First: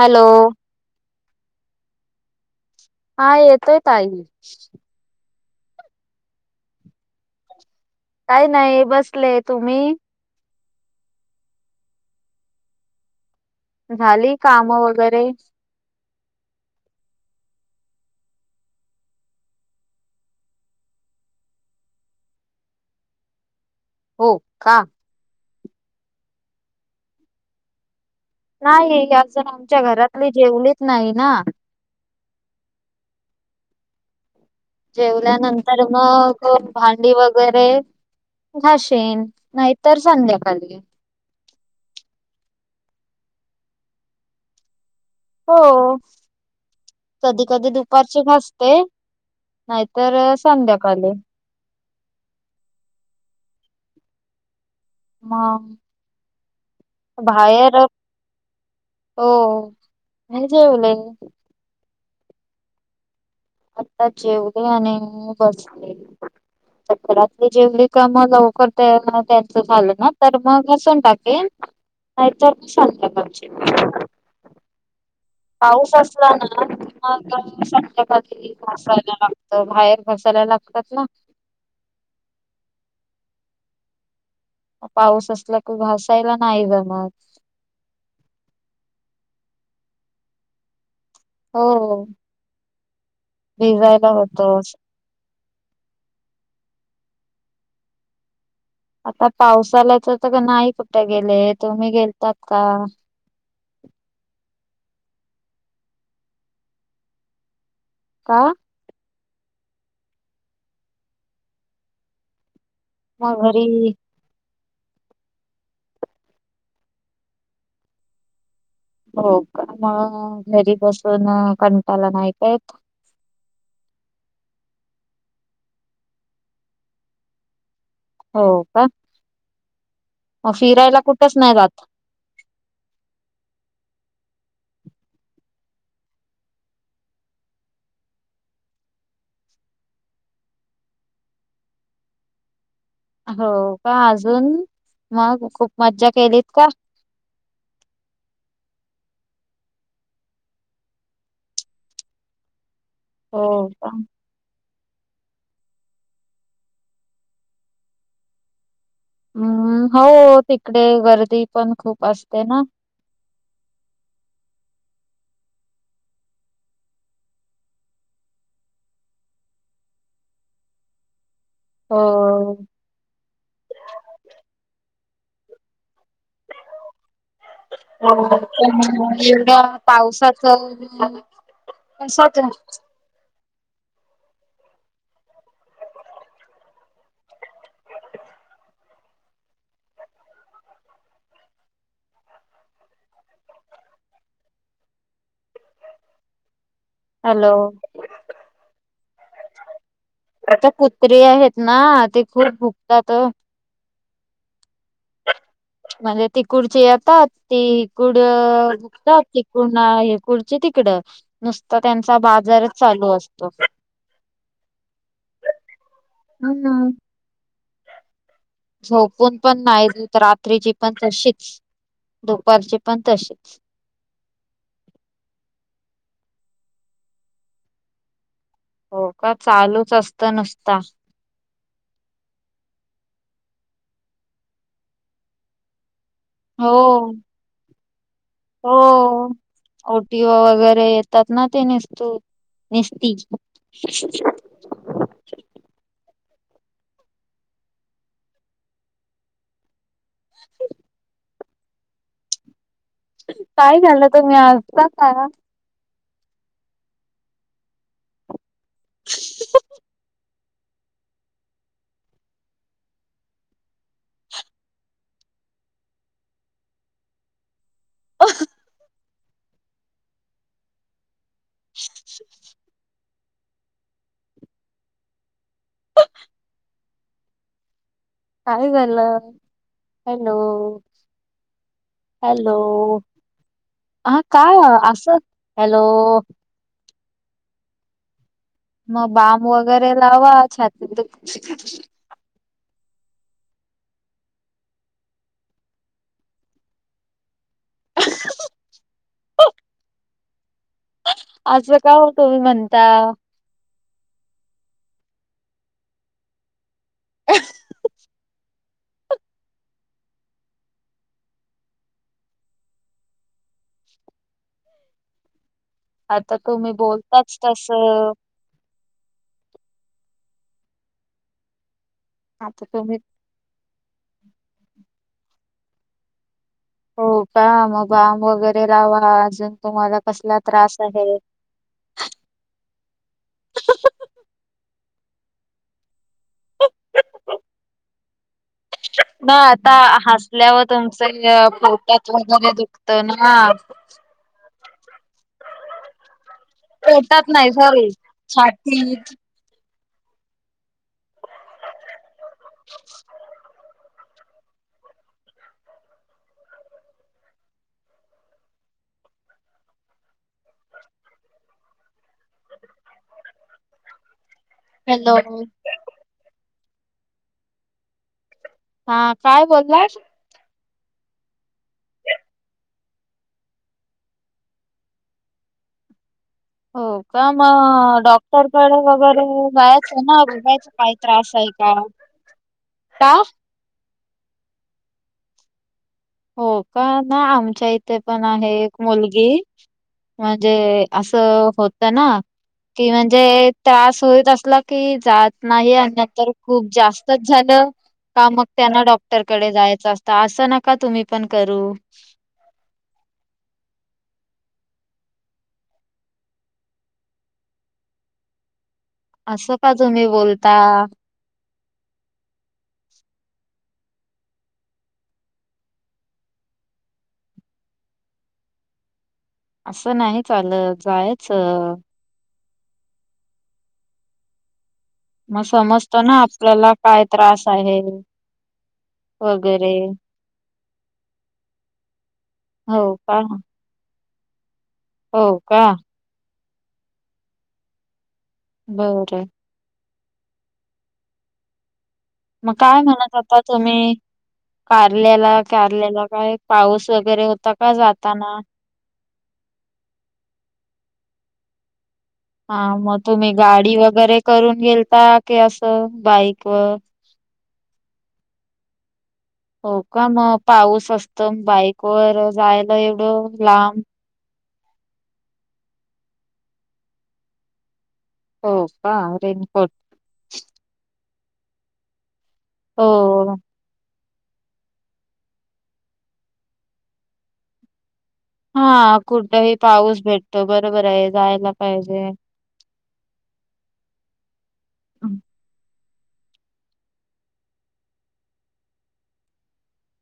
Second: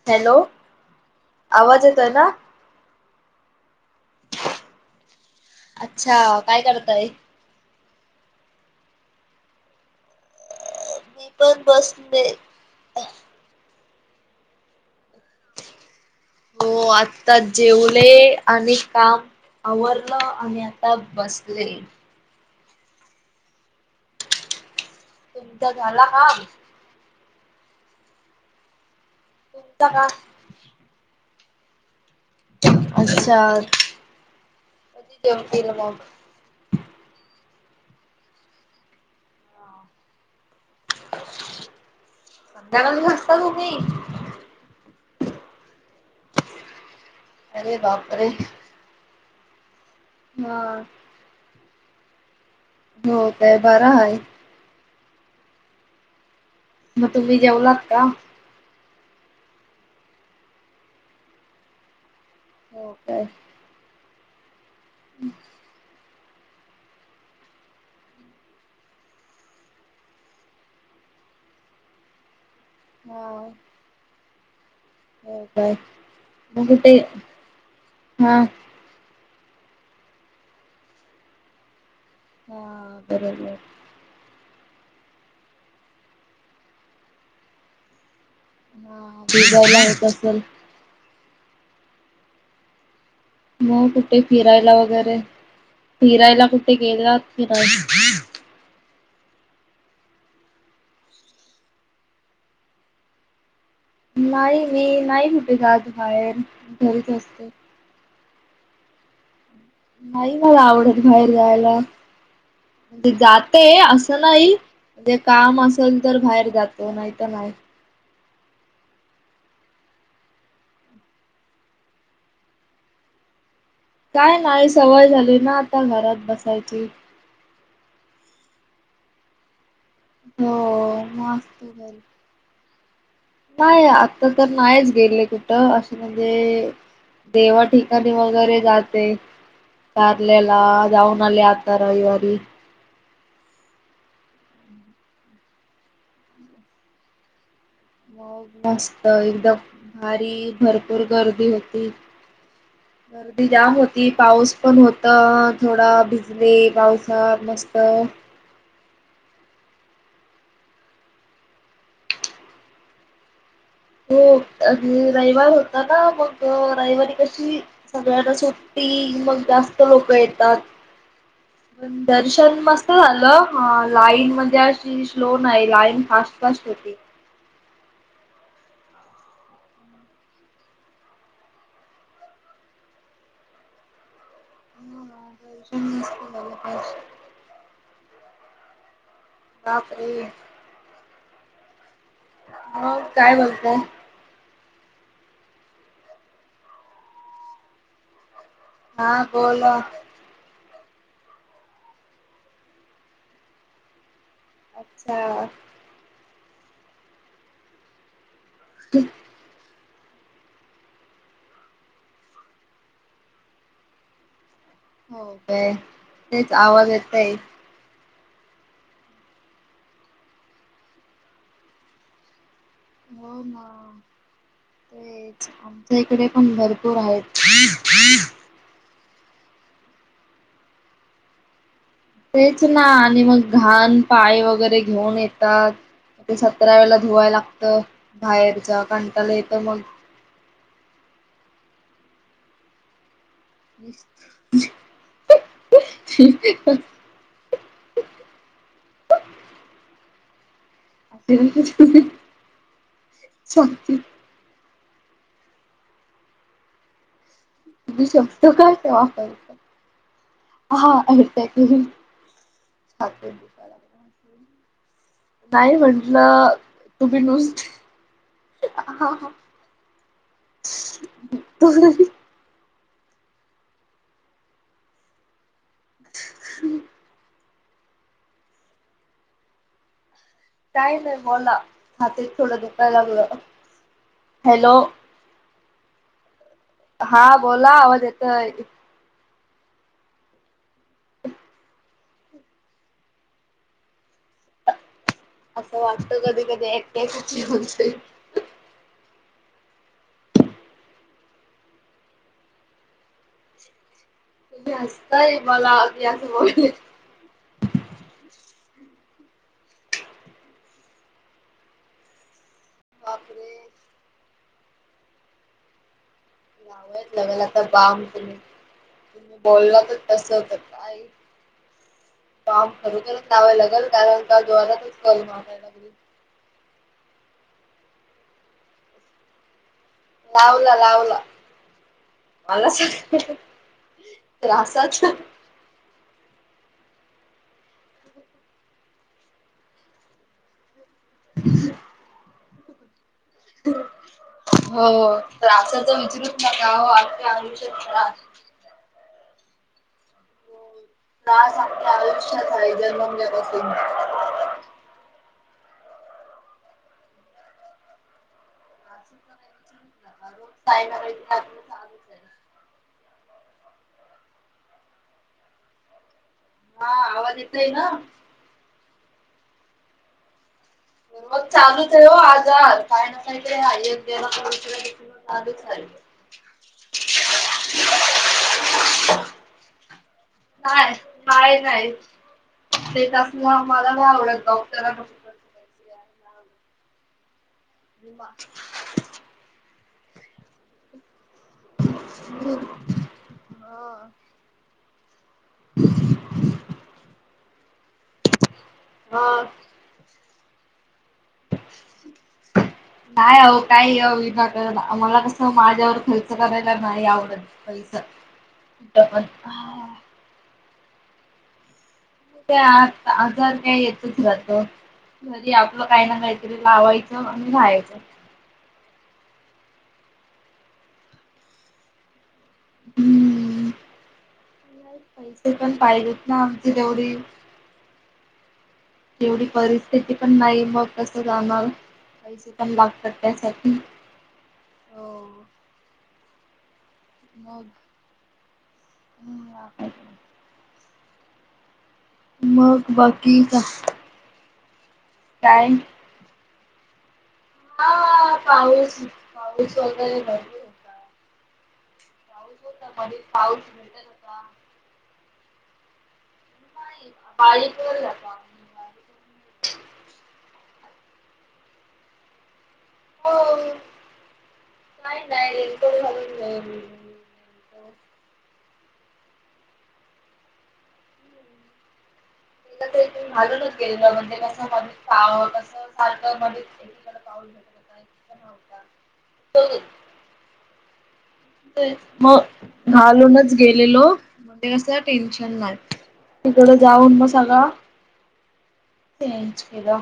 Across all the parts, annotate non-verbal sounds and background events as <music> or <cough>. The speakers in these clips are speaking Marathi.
हॅलो! आवाज येतोय ना.. हा येतोय ताई.. अच्छा! काय करताय? काय नाय बसले. तुम्ही? मी पण बसले.. झाली कामं वगैरे हो आत्ताच जेवले आणि काम आवरलं आणि आता बसले हो का? तुमचा झाला काम? नाही अजून आमच्या तुमचा का घरातले जेवलीत नाही ना.. अच्छा! कधी जेवतील जेवल्यानंतर मग हो भांडी वगेरे घाशीण, नाहीतर संध्याकाली संध्याकाली घासता तुम्ही? हो कधी कधी अरे दुपारची बापरे घासते.. नाहीतर हा संध्याकाली हो काय बरं हाय.. मंग मग तुम्ही जेवलात बाहेर का हो.. मी जेवले.. हो काय? आत्ता जेवले आणि बसले.. आता घरातली जेवली का मग लवकर ते आणि त्यांचं झालं ना तर मग घासून टाकीन.. नाहीतर हा संध्याकाळची. हो काय पाऊस असला ना मग कि कुठे आ हा संध्याकाळी <unintelligible> तर बाहेर बसायला लागतात ना.. हा बरोबर.. पाऊस असला कि घासायला नाही जमत.. <unintelligible> हो... मग भिजायला कुठे होतच फिरायला वगैरे? फिरायला कुठे गेला फि आता पावसाला तर नाही कुठे गेले. तुम्ही गेलतात का? नाही मी नाही कुठे जात बाहेर. घरीच असते. का? नाही मला आवडत बाहेर जायला, मी मग जाते घरी अस चल आई, म्हणजे काम असल तर बाहेर जातो नाही तर नाही. हो का, मग घरी बसून अ कंटाला नाही का येत? काय नाही, सवय झाली ना आता घरात बसायची. हो का, मग फिरायला हो कुठेच नाही जात? मस्त नाही, आता तर नाहीच गेले कुठं अशी म्हणजे देवा ठिकाणी वगैरे जाते. कार्ल्याला जाऊन आले आता रविवारी. हो का, अजून मग खूप मज्जा केलीत का? हो, मस्त एकदम भारी भरपूर गर्दी होती. गर्दी हो जाम का? होती, पाऊस पण होता, थोडा भिजले पावसात मस्तं. हम्म, हो तिकडे गर्दी पण खूप असते ना. हो आणि रविवार होता ना मग अ रविवारी कशी सगळ्याला सुट्टी मग जास्त लोकं येतात. हो. पण दर्शन मस् त झालं, हा लाईन म्हणजे अशी स्लो नाही लाईन फास्ट फास्ट होती. हो पण एवढ्या पावसाचं <unintelligible> कशाचं? <unintelligible> बापरे! मग काय म्हणताय? हॅलो! हा बोला. हिथं कुत्री आहेत ना ते खूप भुकतात ओ. अच्छा. म्हणजे तिकुडची येतात, ते इकूड भुकतात. पुन्हा हिकुडची तिकडं, नुसता त्यांचा बाजारच चालू असतो. हो काय? तेच हम्म आवाज येतंय. झोपून पण नाही देत रात्रीची पण तशीच, दुपारची पण तशीच हो ना. तेच, आमच्या इकडे पण भरपूर आहेत. हो का? चालूच असतं नुसता. तेच ना आणि मग घाण पाय वगैरे घेऊन येतात. ते हो सतरा वेला धुवाय लागतं, बाहेरचा कंटाला येतं मग. ते वगैरे येतात ना ते निस्तु निस्ती <unintelligible> <inaudible> <unintelligible> काय शक्ती झालं, तुम्ही हसता का? तुम्ही शब्द काय बी वापरता. <inaudible> नाही म्हंटलं, तुम्ही नुसते <unintelligible> <unintelligible> काय झालं. हॅलो, काय नाही बोला छातीत थोडं हॅलो. दुखायला लागलं हा काय हॅलो असं, हॅलो. हा बोला आवाज येतोय. मग बाम वगैरे लावा, छातीत दुखतय तर. असं वाटत कधी कधी, एकट्याची जीव जाईल. <unintelligible> आस का हो, तुम्ही म्हणता. तुम्ही हासताय मला अग असं बघून. <unintelligible> बापरे. आता तुम्ही लावायच बोलताच लागेल आता बाम. तसं. तुम्ही बोलला तर तसं कर काय. आता काम तुम्ही करू तर <unintelligible> हो का. मग बाम वगैरे लावा, अजून तुम्हाला कसला लावला, त्रास आहे. लावला, मला तर असाच. ना आता हसल्यावर, तुमचे पोटात वगैरे दुखत ना. हो तर असं तर विचारूच नका हो, आख्या आयुष्यात छाती <unintelligible> रोज काय करायचं, आजून ना. चालूच आहे. हॅलो. हा, आवाज येतय ना. हा काय बोललात. मग चालूच हाय ओ आजार, काय ना काय तरी आहेच. चालूच आहे. हो का, मग डॉक्टरकडे वगैरे जायचं ना, बघायचं काही नाही त्रास आहे नाही का. नाही ते का तसल मला नाही आवडत डॉक्टरांना. हो का, ना आमच्या इथे पण आहे एक मुलगी. कि म्हणजे असं होत ना कि म्हणजे. त्रास हा. होईत असला की जात नाही आल तर खूप जास्तच झालं का मग, त्यांना हा. डॉक्टरकडे जायचं असतं. तर असं नका तुम्ही पण करू. <inaudible> नाही अवो काही विनाकारण, मला तसं माझ्यावर खर्च करायला नाही आवडत. पैसा. कुठं पण असं का तुम्ही बोलता. त्यात आजार काय येतो तो जातो. घरी आपलं काही ना काहीतरी लावायचं, आणि राहायचं. असं नाही चालत, जायाचं. हम्म. मग पैसे पण समजत ना पाहिजेत आमची आपल्याला काय तेवढी त्रास आहे. तेवढी वगैरे परिस्थिती पण नाही, मग कस जाणार पैसे पण हो लागतात का त्यासाठी. हो का. बोल. बरं. मग काय म्हणत होता बाकी का तुम्ही? पारलेला काय? कारलेला काय पाऊस वगैरे होता का हा जाताना पाऊस. पाऊस वगैरे भरपूर होता. हा पाऊस होता मग मध्ये तुम्ही पाऊस गाडी भेटत वगैरे होता. करून गेलता की, असं बाईक व बाईक वर जातो आम्ही. हो का. मग पाऊस असतं. बाईकवर जायला एवढं लांब. नाही नाही रेनकोट घालून जाईन. हो का. रेनकोट. आता हो तेथून घालूनच गेलेलो मग ते कस पहाव कस. सारखं मध्ये सगळीकडे पाऊसच होता. हा कुठही पाऊस भेटतो. बरोबर आहे जायला ते पाहिजे. मग घालूनच गेलेलो. म्हणजे कस टेन्शन नाही. तिकड जाऊन मग सगळ चेंज केलं.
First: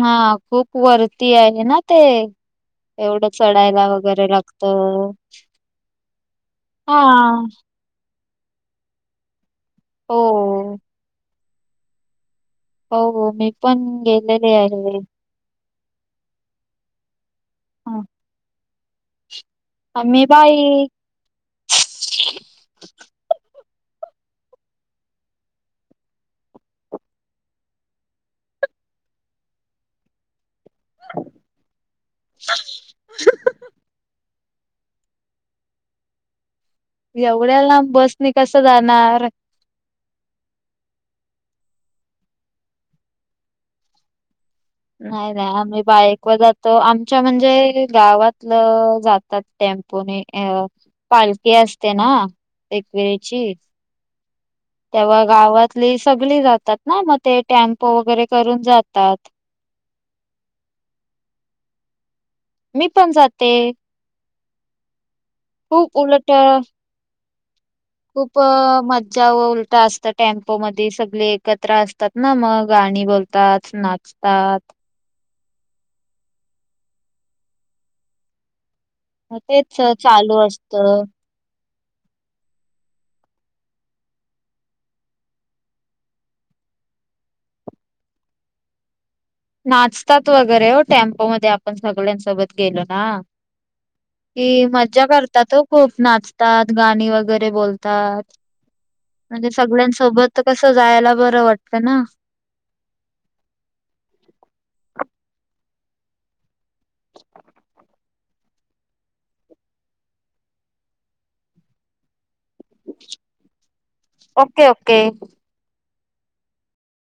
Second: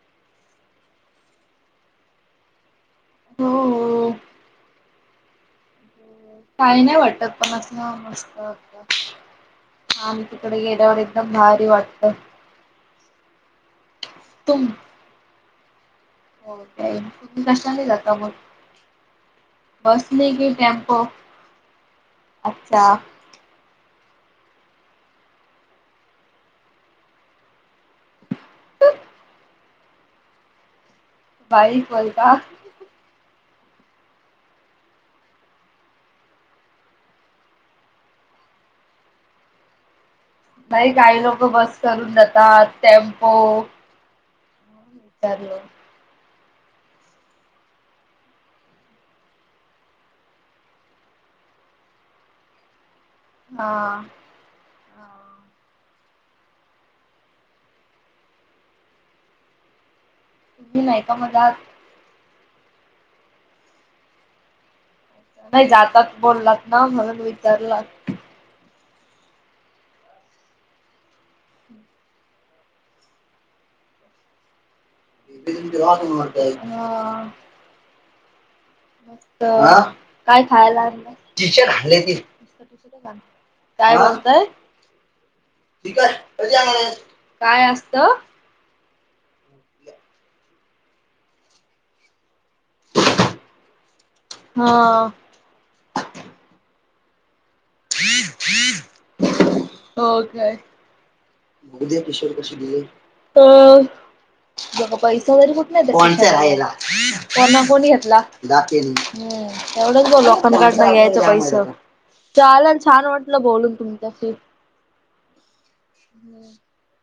हा खूप वरती आहे ना ते एवढं चढायला हो. वगैरे लागत. काही नाही वाटत. मस्त मस्त. हा मग तिकड हो गेल्यावर एकदम भारी वाटत. हो हो. मी पण गेलेली तुम आहे. हो का. तुम्ही कशाने हा, जाता मग? आम्ही बसने की बाईक टेम्पो? अच्छा. <unintelligible> बाईक वर का? <unintelligible> एवढ्या लांब बसने कस जाणार? नाही काही लोक बस करून जातात. टेम्पो नाही नाही विचारलं आम्ही बाईक वर जातो. आमच्या म्हणजे गावातलं जातात टेम्पोने ए अ पालखी असते ना एकविरेची. <inaudible> तेव्हा गावातली सगळी जातात ना. मग ते टॅम्पो वगैरे करून जातात. तुम्ही नाही का मग जात? मी पण जाते. नाही खूप जातात उलट बोललात ना म्हणून विचारल? खूप मज्जा व उलट असत टॅम्पो मध्ये सगळे एकत्र असतात ना मग गाणी बोलतात, नाचतात. तीन ग्लास म्हणून म्हणते. हा. मग तेच चालू काय खायला असतं. आणलं? चिचन खाल ते. काय बोलतय? चिकन. मजा हाय. काय असतं. नाचतात वगैरे हो. टेम्पो मध्ये आपण सगळ्यांसोबत गेलो ना. की हा मज्जा करतात हो खूप. नाचतात गाणी वगैरे बोल तात. म्हणजे सगळ्यांसोबत कस जायला ब उजे कुशीवर बसुदे. अ <unintelligible> <inaudible> तेवढंच भो लोकांकडनं घ्यायचं पैस. चालल छान वाटलं बोलून तुमच्याशी. Okay okay. हम्म.